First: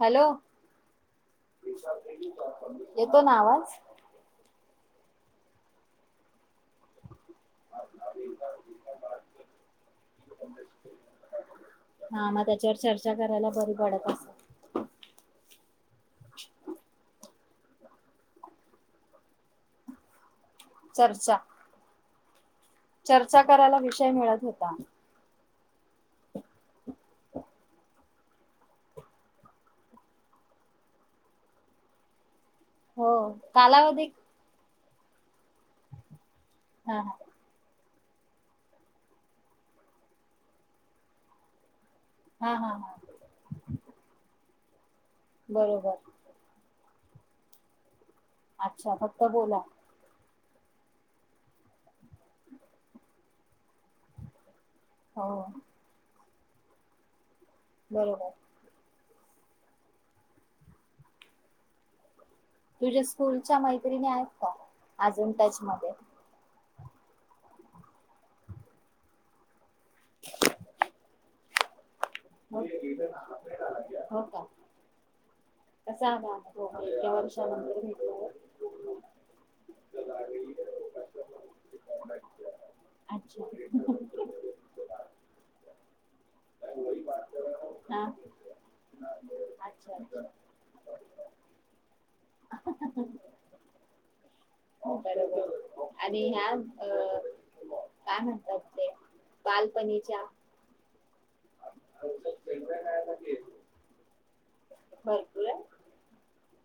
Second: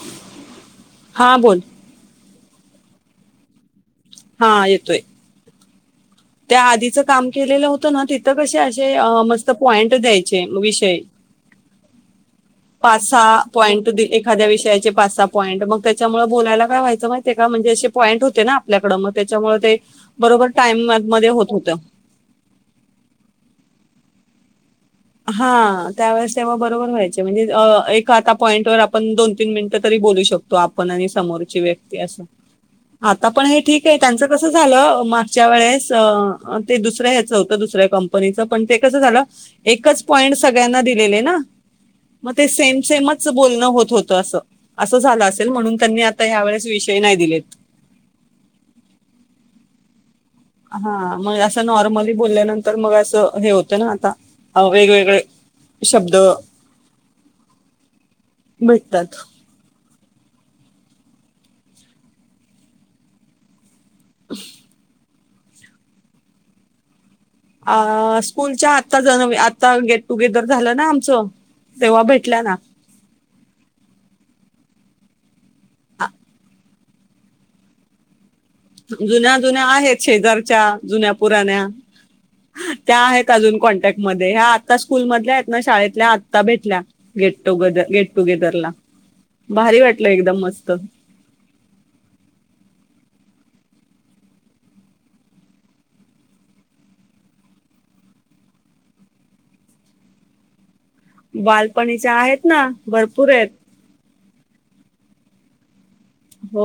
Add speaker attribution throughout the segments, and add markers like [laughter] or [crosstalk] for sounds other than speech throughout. Speaker 1: Hello
Speaker 2: हा बोल
Speaker 1: येतो ना आवाज
Speaker 2: हा येतोय त्या आधीचं काम केलेलं होतं ना तिथं कसे आशे मस्त पॉईंट द्यायचे विषय
Speaker 1: हा मग त्याच्यावर
Speaker 2: पाच
Speaker 1: चर्चा
Speaker 2: सहा
Speaker 1: करायला बरी
Speaker 2: पॉईंट दे
Speaker 1: पडत असेल.
Speaker 2: एखाद्या विषयाचे पाच सहा पॉईंट मग तेच्यामुळ बोलायला काय व्हायचं माहि [unintelligible] म्हणजे असे पॉईंट होते ना आपल्याकड मग त्याच्यामुळ ते बरोबर टाईम मध्ये
Speaker 1: चर्चा
Speaker 2: होत होत
Speaker 1: चर्चा करायला विषय मिळत होता.
Speaker 2: हा त्यावेेळेस तेव्हा बरोबर व्हायचे म्हणजे एक आता पॉईंट वर आपण दोन तीन मिनटं तरी बोलू शकतो आपण आणि समोरची व्यक्ती असं.
Speaker 1: हो
Speaker 2: आता पण हे ठीक आहे
Speaker 1: कालावधी
Speaker 2: त्यांचं कसं झालं मागच्या वेळेस ते
Speaker 1: हा हा
Speaker 2: दुसऱ्या हेचं होतं दुसऱ्या कंप परीच पण ते कसं झालं एकच पॉईंट सगळ्यांना दिलेले ना मग ते
Speaker 1: हा हा
Speaker 2: सेम
Speaker 1: हा
Speaker 2: सेमच बोलणं होत होत अस असं झालं असेल म्हणून
Speaker 1: बरोबर
Speaker 2: त्यांनी आता हयावेेळेस वि ते नाही दिलेत
Speaker 1: अच्छा फक्त बोला
Speaker 2: हा मग असं नॉर्मली बोलल्यानंतर मग असं हे होतं ना आता ह वेगवेगळे
Speaker 1: हो
Speaker 2: शब्द
Speaker 1: बरोबर
Speaker 2: भेटतात
Speaker 1: तुझ्या स्कूलच्या माहिती मैत्रिणी आहेत का टचमध्ये
Speaker 2: अ स्कूलच्या आता ज आता गेट टुगेदर झालं ना आमचं तेव्हा भेटल्या ना
Speaker 1: हो का असमा हो एका वर्षानंतर भेटल्यावर
Speaker 2: जुन्या जुन्या आहेत शेजारच्या जुन्या पुराण्या त्या आहेत अजून
Speaker 1: अच्छा
Speaker 2: कॉन्टॅक्ट मध्ये ह्या आता स्कूल मधल्या आहेत ना शाळेतल्या आता भेटल्या गेट टुगदर
Speaker 1: हा
Speaker 2: गेटटुगेदरला भारी
Speaker 1: अच्छा
Speaker 2: वाटलं
Speaker 1: अच्छा
Speaker 2: एकदम मस्त
Speaker 1: बरोबर आणि ह्या अ काय म्हणतात ते बालपणीच्या
Speaker 2: बालपणीच्या आहेत ना
Speaker 1: भरपूर
Speaker 2: भरपूरयेत
Speaker 1: भरपुरत
Speaker 2: हो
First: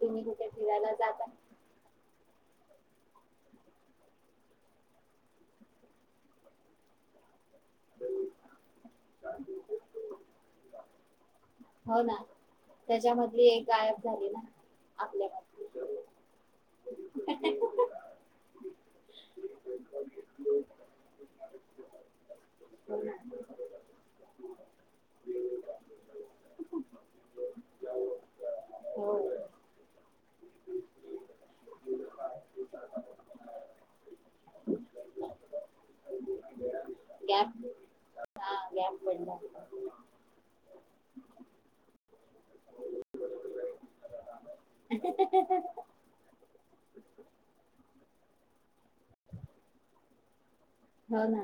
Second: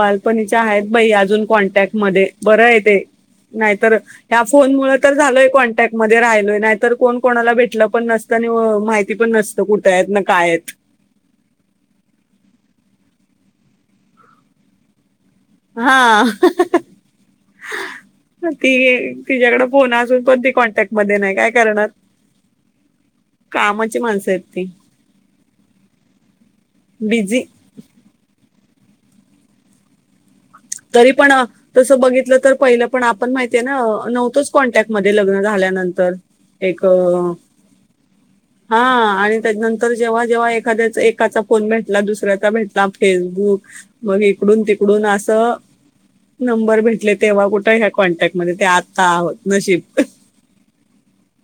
Speaker 1: तुम्ही कुठे
Speaker 2: आहेत
Speaker 1: फिरायला
Speaker 2: बाई
Speaker 1: जाता
Speaker 2: अजून कॉन्टॅक्ट मध्ये बरं आहे ते नाहीतर ह्या फोनमुळ तर झालोय कॉन्टॅक्ट मध्ये राहिलोय नाहीतर कोण कोणाला भेटलं पण नसतं आणि माहिती पण नसतं कुठत आहेत ना काय आहेत
Speaker 1: हो ना त्याच्यामधली एक गायब झाली ना आपल्या
Speaker 2: हा ती तिच्या्याकड फोन असून पण ती कॉन्टॅक्ट मध्ये नाही काय करणार कामाची माणसं आहेत ती बिझी
Speaker 1: हो
Speaker 2: तरी पण तस बघितल तर पहिल पण आपण माहितीय ना नव्हतोच कॉन्टॅक्टमधे लग्न झाल्यानंतर एक
Speaker 1: गॅप
Speaker 2: हा
Speaker 1: गॅप पडला
Speaker 2: आणि त्याच्यानंतर जेव्हा जेव्हा एखादयाचा एकाचा फोन भेटला दसरया भेटला फेसबुक मग इकडून तिकडून असं नंबर भेटले तेव्हा कुठे ह्या कॉन्टॅक्टमध्ये ते आता आहोत नशीब
Speaker 1: हो ना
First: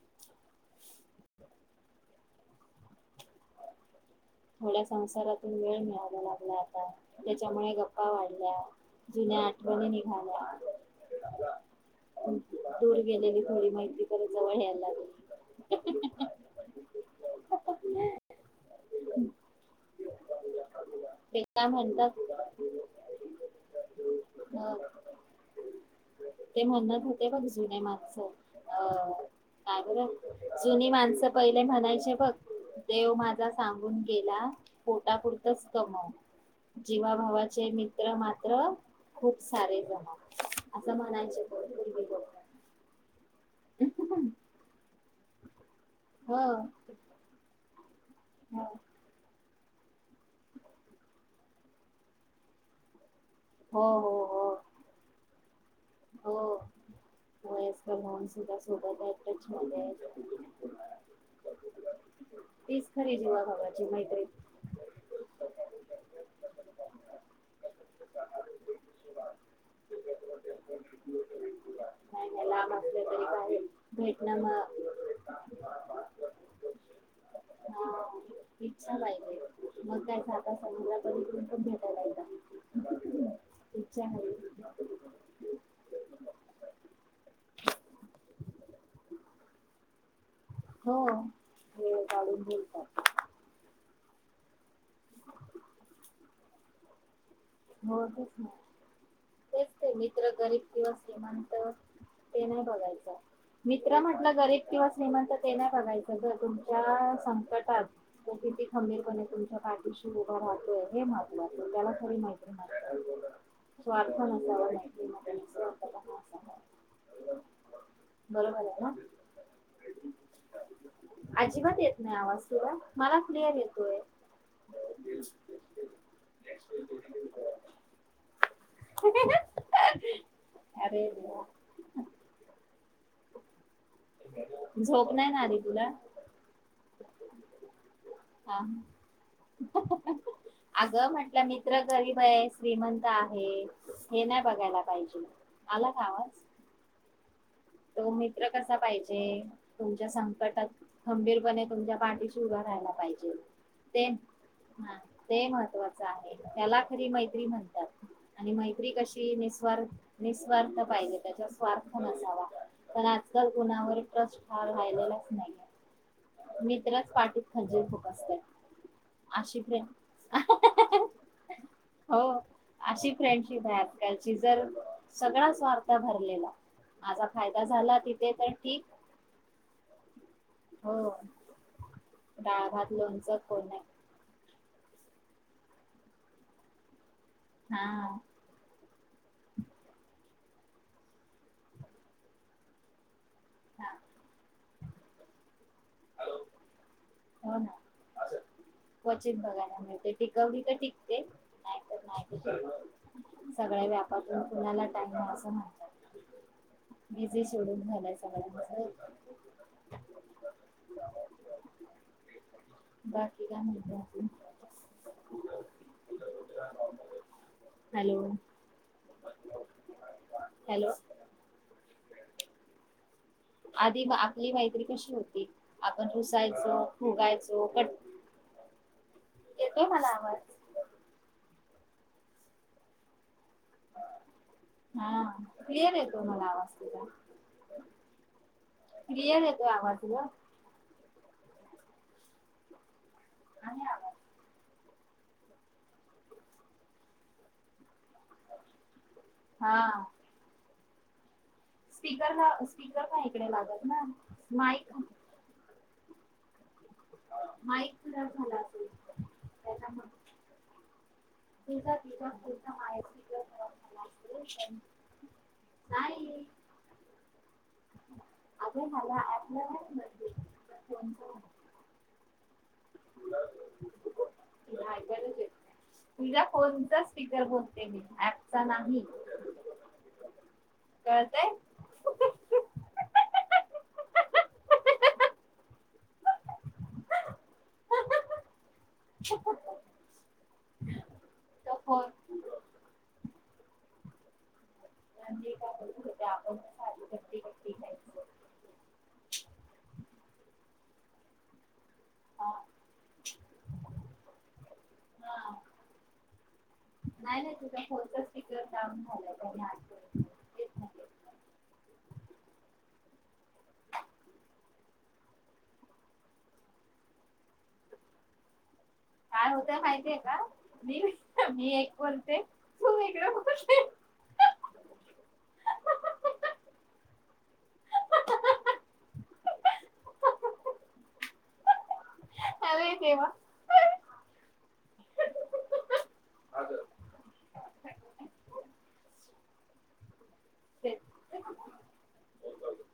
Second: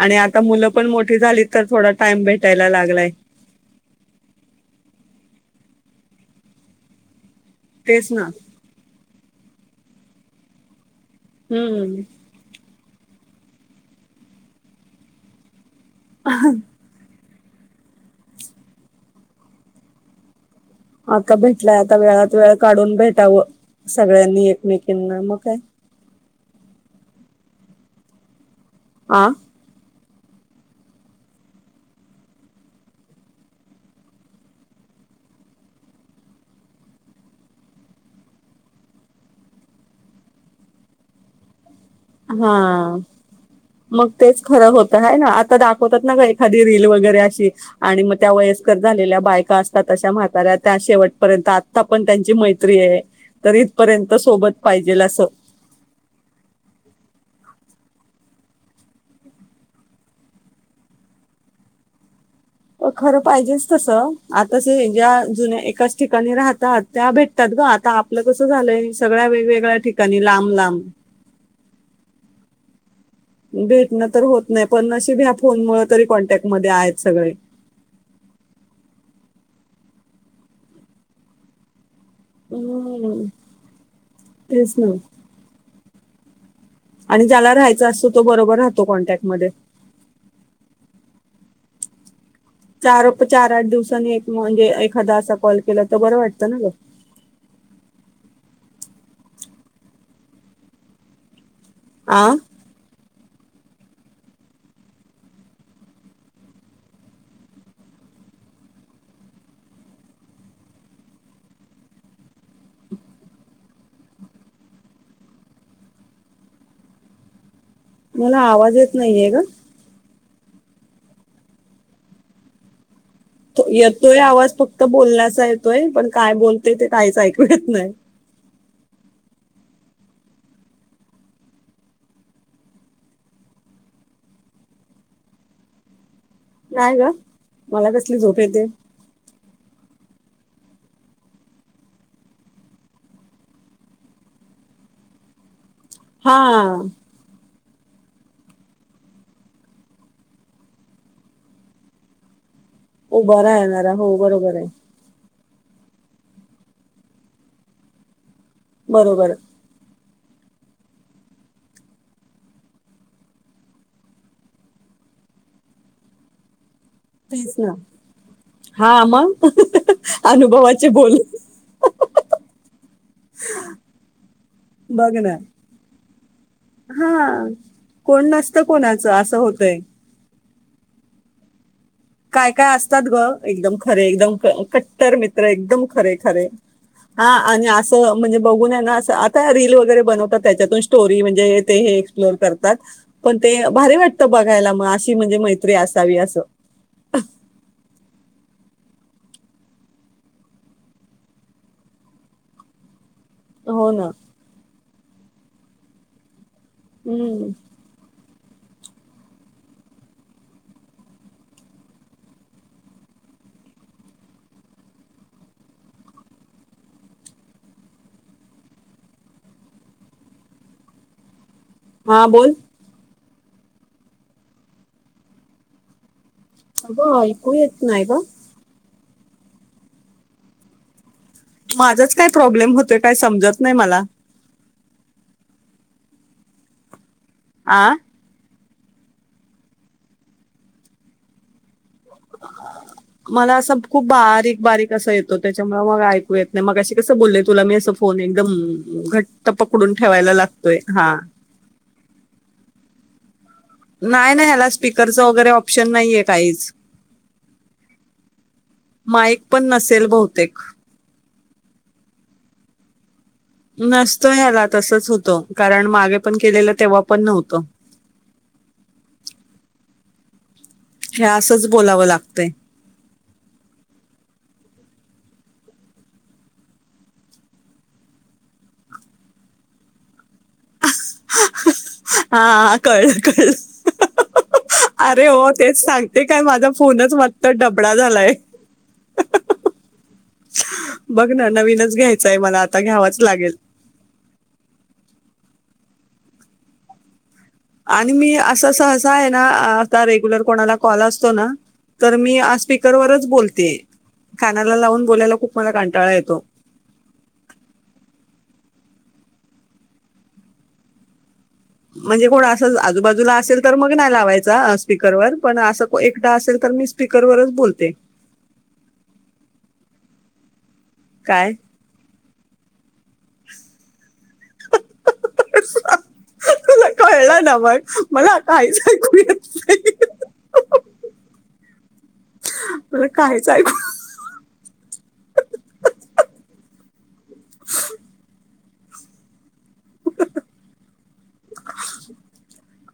Speaker 2: आणि आता मुलं पण मोठी झाली तर थोडा टाइम भेटायला लागलाय
Speaker 1: थोड्या संसारातून वेळ मिळाला लागल्या आता त्याच्यामुळे गप्पा
Speaker 2: तेच ना
Speaker 1: वाढल्या जुन्या आठवणी नि होा [inaudible]
Speaker 2: हम्म [inaudible]
Speaker 1: गेलेली थोडी माहिती कराय जवळ यायला लागे
Speaker 2: ह
Speaker 1: [inaudible]
Speaker 2: आता
Speaker 1: ते काय
Speaker 2: भेटलाय आता
Speaker 1: म्हणतात
Speaker 2: वेळात वेळ काढून भेटावं सगळ्यांनी
Speaker 1: अं,
Speaker 2: एकमेकीांना मग काय
Speaker 1: हो अ
Speaker 2: आ
Speaker 1: कार- जुनी माणसं पहिले म्हणायचे बघ देव माझा सांगून गेला पोटापुरतच कमव जीवाभवाचे मित्र मात्र खूप सारे जमाव असं म्हणायचे पूर्वी लोक
Speaker 2: हा मग तेच खरं होत ह ना आता होतात ना
Speaker 1: हो
Speaker 2: एखादी रील वगैरे अशी आणि मग त्या
Speaker 1: हो
Speaker 2: वयस्कर झालेल्या बायका तशा म्हाताऱ्या त्या शेवटपर्यंत आता पण त्यांची मैत्री आहे. तर
Speaker 1: हो
Speaker 2: इथपर्यंत
Speaker 1: हो
Speaker 2: सोबत पाहिजेल असं
Speaker 1: हो [unintelligible] तीच
Speaker 2: अ
Speaker 1: खरी
Speaker 2: खरं पाहिजेच
Speaker 1: जीवाभावाची
Speaker 2: तसं
Speaker 1: मैत्री
Speaker 2: आता ज ज्या जुन्या एकाच ठिकाणी राहतात त्या भेटतात ग. आता आपलं कसं झालंय सगळ्या वेगवेगळ्या ठिकाणी लांब लांब.
Speaker 1: [unintelligible] बाहेर
Speaker 2: भेटणं तर होत
Speaker 1: मग
Speaker 2: नाही पण नशीब ह्या फोन मुळ तरी कॉन्टॅक्ट मध्ये आहेत सगळे.
Speaker 1: इच्छा [unintelligible] येतात
Speaker 2: हम्
Speaker 1: इच्छा आहे
Speaker 2: तेच ना आणि ज्याला राहायच असतं तो बरोबर राहतो कॉन्टॅक्ट मध्ये.
Speaker 1: हो. काढून बोलतात
Speaker 2: चार चार आठ दिवसांनी एक म्हणजे एखादा असा कॉल केला तर बरं वाटतं ना ग.
Speaker 1: हो नाही तेच ते मित्र गरीब दिवस म्हना तर,
Speaker 2: आ
Speaker 1: ते नाही बघायचं. मित्र म्हटलं गरीब किंवा श्रीमंत ते नाही बघायचं ग तुमच्या संकटात तो किती खंबीरपणे तुमच्या पाठीशी उभा राहतोय. हे महत्वाचं त्याला खरी मैत्री स्वार्थ नसवा [unintelligible]
Speaker 2: मला आवाज येत नाहीये ग.
Speaker 1: अजिबात येत नाही आवाज तुला? मला क्लिअर
Speaker 2: येतोय आवाज फक्त बोलण्याचा येतोय. पण काय बोलतय ते काहीच ऐक [unintelligible]
Speaker 1: [unintelligible] झोप नाही ना आली तुला?
Speaker 2: नाही ग, मला कसली झोप
Speaker 1: हा
Speaker 2: येते.
Speaker 1: अगं म्हटलं मित्र गरीब आहे, श्रीमंत आहे हे नाही बघायला पाहिजे. आला का आवाज
Speaker 2: हा.
Speaker 1: तो मित्र कसा पाहिजे तुमच्या संकटात खंबीरपणे तुमच्या पाठीशी उभा. राहायला पाहिजे
Speaker 2: उभा राह्यणारा
Speaker 1: ते
Speaker 2: हो बरोबर आहे.
Speaker 1: हा ते महत्त्वाचं आहे त्याला खरी मैत्री म्हणतात. आणि मैत्री
Speaker 2: बरोबर
Speaker 1: कशी निस्वार्थ निःस्वार्थ पाहिजे त्याच्यात स्वार्थ नसावा. पण आजकाल कुणावर ट्रस्ट फार राहिलेलाच नाहीये. मी त्रच पाठीत
Speaker 2: तेच ना
Speaker 1: खंजीर खुपसतात.
Speaker 2: हा मग
Speaker 1: अशी फ्फ्रेंडशिप आहा
Speaker 2: अनुभवाचे
Speaker 1: हा
Speaker 2: बोल
Speaker 1: हा हो अशी फ्रेंडशिप आहे आजकालची जर
Speaker 2: बघ ना
Speaker 1: सगळा स्वार्थ भरलेला आज आप
Speaker 2: हा कोण नसत कोणाचं असं होतय.
Speaker 1: हो.
Speaker 2: काय
Speaker 1: डाळ
Speaker 2: काय
Speaker 1: भात
Speaker 2: असतात ग.
Speaker 1: लोणचं कोण
Speaker 2: एकदम खरे, एकदम खरे. कट्टर मित्र एकदम खरे खरे. हा आणि
Speaker 1: हा
Speaker 2: आसं म्हणजे बघून ए ना, आस त आता रील वगैरे बनवतात, त्याच्यातून स्टोरी म्हणजे ते हे एक्सप्लोर करतात. पण, ते
Speaker 1: हा
Speaker 2: भारी वाटतं बघायला म आसं. की म्हणजे मैत्री आसावी आसं.
Speaker 1: हा. हा. क्वचित बघायला मिळते. टिकवली तर टिकते नाहीतर नाही. सगळे
Speaker 2: हो ना
Speaker 1: व्यापातून कुणाला? नाहीतर आस नव्हतं. बिझी
Speaker 2: हम्म.
Speaker 1: शेडुल झालाय स [unintelligible] बास. ती काय म्हनतीया [unintelligible] हॅलो. हॅलो.
Speaker 2: हा बोल.
Speaker 1: आधी आपली मैत्री कशी होती? आपण रुस सायचो,
Speaker 2: अगं ऐकू
Speaker 1: फुगायचो,
Speaker 2: येत
Speaker 1: कट
Speaker 2: नाही ग
Speaker 1: येतो मला आवाज.
Speaker 2: माझाच काय प्रॉब्लेम होतोय काय समजत नाही मला.
Speaker 1: हा क्लियर येतोय मला आवाज तुझा.
Speaker 2: आ
Speaker 1: क्लियर येतोय आवाज तुझा.
Speaker 2: मला असं खूप बारीक बारीक. कस येतो त्याच्यामुळे मग ऐकू येत नाही, मगाशी कसं बोलले तुला मी असं फोन एकदम म्म घट्ट पकडून
Speaker 1: हा
Speaker 2: ठेवायला लागतो. तोय हां.
Speaker 1: स्पीकर का स्पीकर काय असतय?
Speaker 2: नाही नाही ह्याला, स्पीकरचं वगैरे ऑप्शन नाहीए. आईज
Speaker 1: माईक खराब झाला असेल
Speaker 2: माईक पण नसेल
Speaker 1: त्याच्यामुळे
Speaker 2: बहुतेक
Speaker 1: [unintelligible] झाला
Speaker 2: नसत अग
Speaker 1: असेल
Speaker 2: याया
Speaker 1: पण
Speaker 2: तसच होतं. कारण मागे पण केलेलं तेव्हा पण नव्हतं.
Speaker 1: अग मला [unintelligible]
Speaker 2: हे असंच बोलावं लागतंय.
Speaker 1: [unintelligible] तु ज्या फोनचा स्पीकर बोलते मी. ऍपचा नाही. कळतंय
Speaker 2: [unintelligible] हां कळं कळं [unintelligible] अरे हो तेच सांग ते काय माझा फोनच म्हणत डबडा झालाय. [unintelligible] बघ ना,
Speaker 1: तो
Speaker 2: नवीनच घ्यायचा य
Speaker 1: फोन
Speaker 2: मला आता घ्यावाच लागेल.
Speaker 1: [unintelligible]
Speaker 2: आणि मी असं सहसा आहे ना आता रेग्युलर कोणाला कॉल असतो ना तर मी
Speaker 1: हा
Speaker 2: आ स्पीकरवरच बोलते कानाला लावून बोलायला
Speaker 1: हा
Speaker 2: खूप मला कंटाळा येतो
Speaker 1: ड झा [unintelligible]
Speaker 2: म्हणजे कोण असंच आजूबाजूला असेल तर तर मग नाही लावायचा स्प स् व पण असं एकटा असेल तर मी स्पीकरवरच बोलते
Speaker 1: काय होतंय माहितीय का मी
Speaker 2: काय
Speaker 1: मी एक बोलते तू वेगळं बोल
Speaker 2: [inaudible] तुला कळलं ना मग मला काहीच ऐकू येत नाही
Speaker 1: हवे
Speaker 2: मला
Speaker 1: तेवा
Speaker 2: काहीच ऐकू
Speaker 1: तेच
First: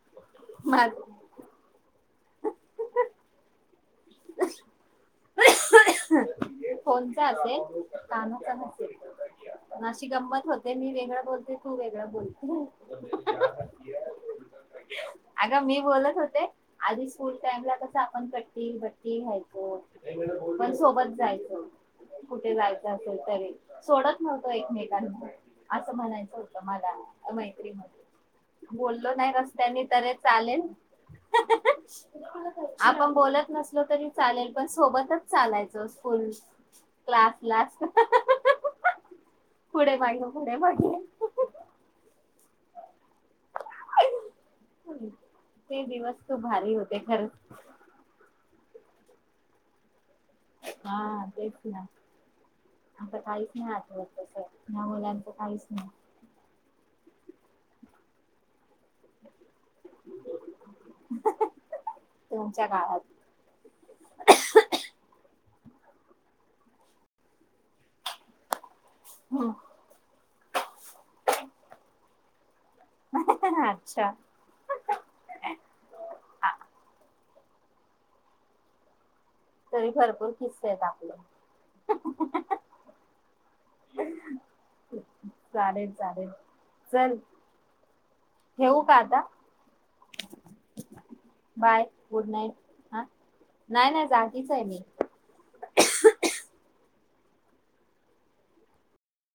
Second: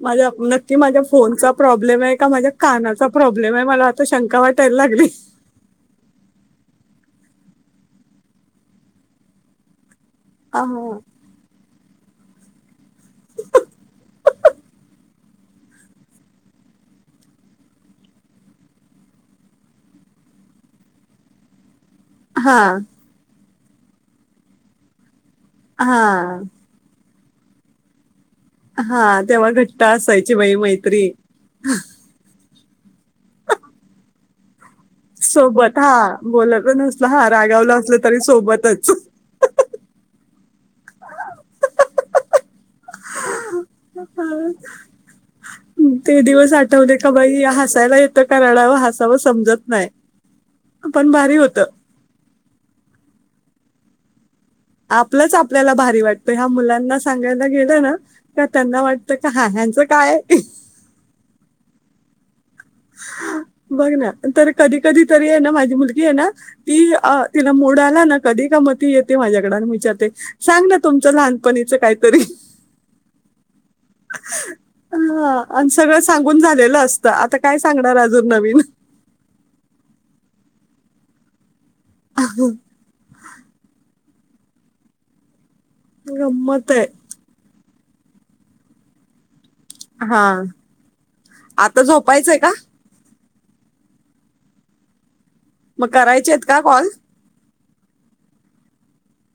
Speaker 2: माझ्या नक्की माझ्या
Speaker 1: माझं
Speaker 2: फोनचा प्रॉब्लेम आहे माझ्या कानाचा प्रॉब्लेम आहे मला शंका वाटायला लागली
Speaker 1: फंचा्या अस काणो काण अस ना गंमत
Speaker 2: हा
Speaker 1: होते मी वेगळा बोलते तू वेग बोलती अग मी बोलत होते आधी फूल टाइम ला कस आपण कट्टी भट्टी घ्यायचो पण सोबत जायचं कुठे
Speaker 2: हा
Speaker 1: जायचं असेल तरी सोडत नव्हतं एकमेकांना. असं म्हणायचं
Speaker 2: हा
Speaker 1: होतं मला. मैत्री म बोललो
Speaker 2: हा
Speaker 1: नाही
Speaker 2: तेव्हा घट्ट
Speaker 1: रस्त्याणी तरी
Speaker 2: असायची बाई
Speaker 1: चालेल.
Speaker 2: मैत्री
Speaker 1: आपण बोलत नसलो तरी चालेल. पण सोबतच
Speaker 2: सोबत
Speaker 1: चालायचो
Speaker 2: हा
Speaker 1: स्कूल
Speaker 2: बोलत नसल हा
Speaker 1: क्लासला
Speaker 2: रागावला असलं तरी सोबतच.
Speaker 1: बे [unintelligible]
Speaker 2: ते
Speaker 1: खूप
Speaker 2: दिवस
Speaker 1: भारी
Speaker 2: आठवले
Speaker 1: होते
Speaker 2: का बाई
Speaker 1: खरंच
Speaker 2: हसायला येतं का रडावा हासाव समजत नाही
Speaker 1: हा
Speaker 2: पण भारी
Speaker 1: तेच
Speaker 2: होतं
Speaker 1: ना. आता काहीच नाही आठवत तस.
Speaker 2: आपलंच आपल्याला भारी वाटतय ह्या मुलांना सांगायला गेलं ना त्या [unintelligible] त्यांना वाटतं का हा ह्यांचं काय.
Speaker 1: तुमच्या काळात
Speaker 2: बघ ना तर कधी कधी तरी आहे ना माझी मुलगी आहे ना ती अ तिला मोड आला ना कधी का मती येते माझ्याकड आणि विच्यारते सांगना तुमच्या लहान पणीच काहीतरी
Speaker 1: अच्छा
Speaker 2: [inaudible] अन हा सगळं सांगून झालेलं असत काय सांगणार अजून नवीन. [inaudible]
Speaker 1: तरी भरपूर किस्से येत आपलं.
Speaker 2: अ ह. [inaudible]
Speaker 1: चालेल, चालेल
Speaker 2: गंमत आहे.
Speaker 1: चल. ठेऊ का आता?
Speaker 2: हा आता
Speaker 1: बाय गुड
Speaker 2: झोपायचंय क?
Speaker 1: नाईट हा नाही, नाही जागीच आहे मी.
Speaker 2: मग करायचे आहेत का कॉल?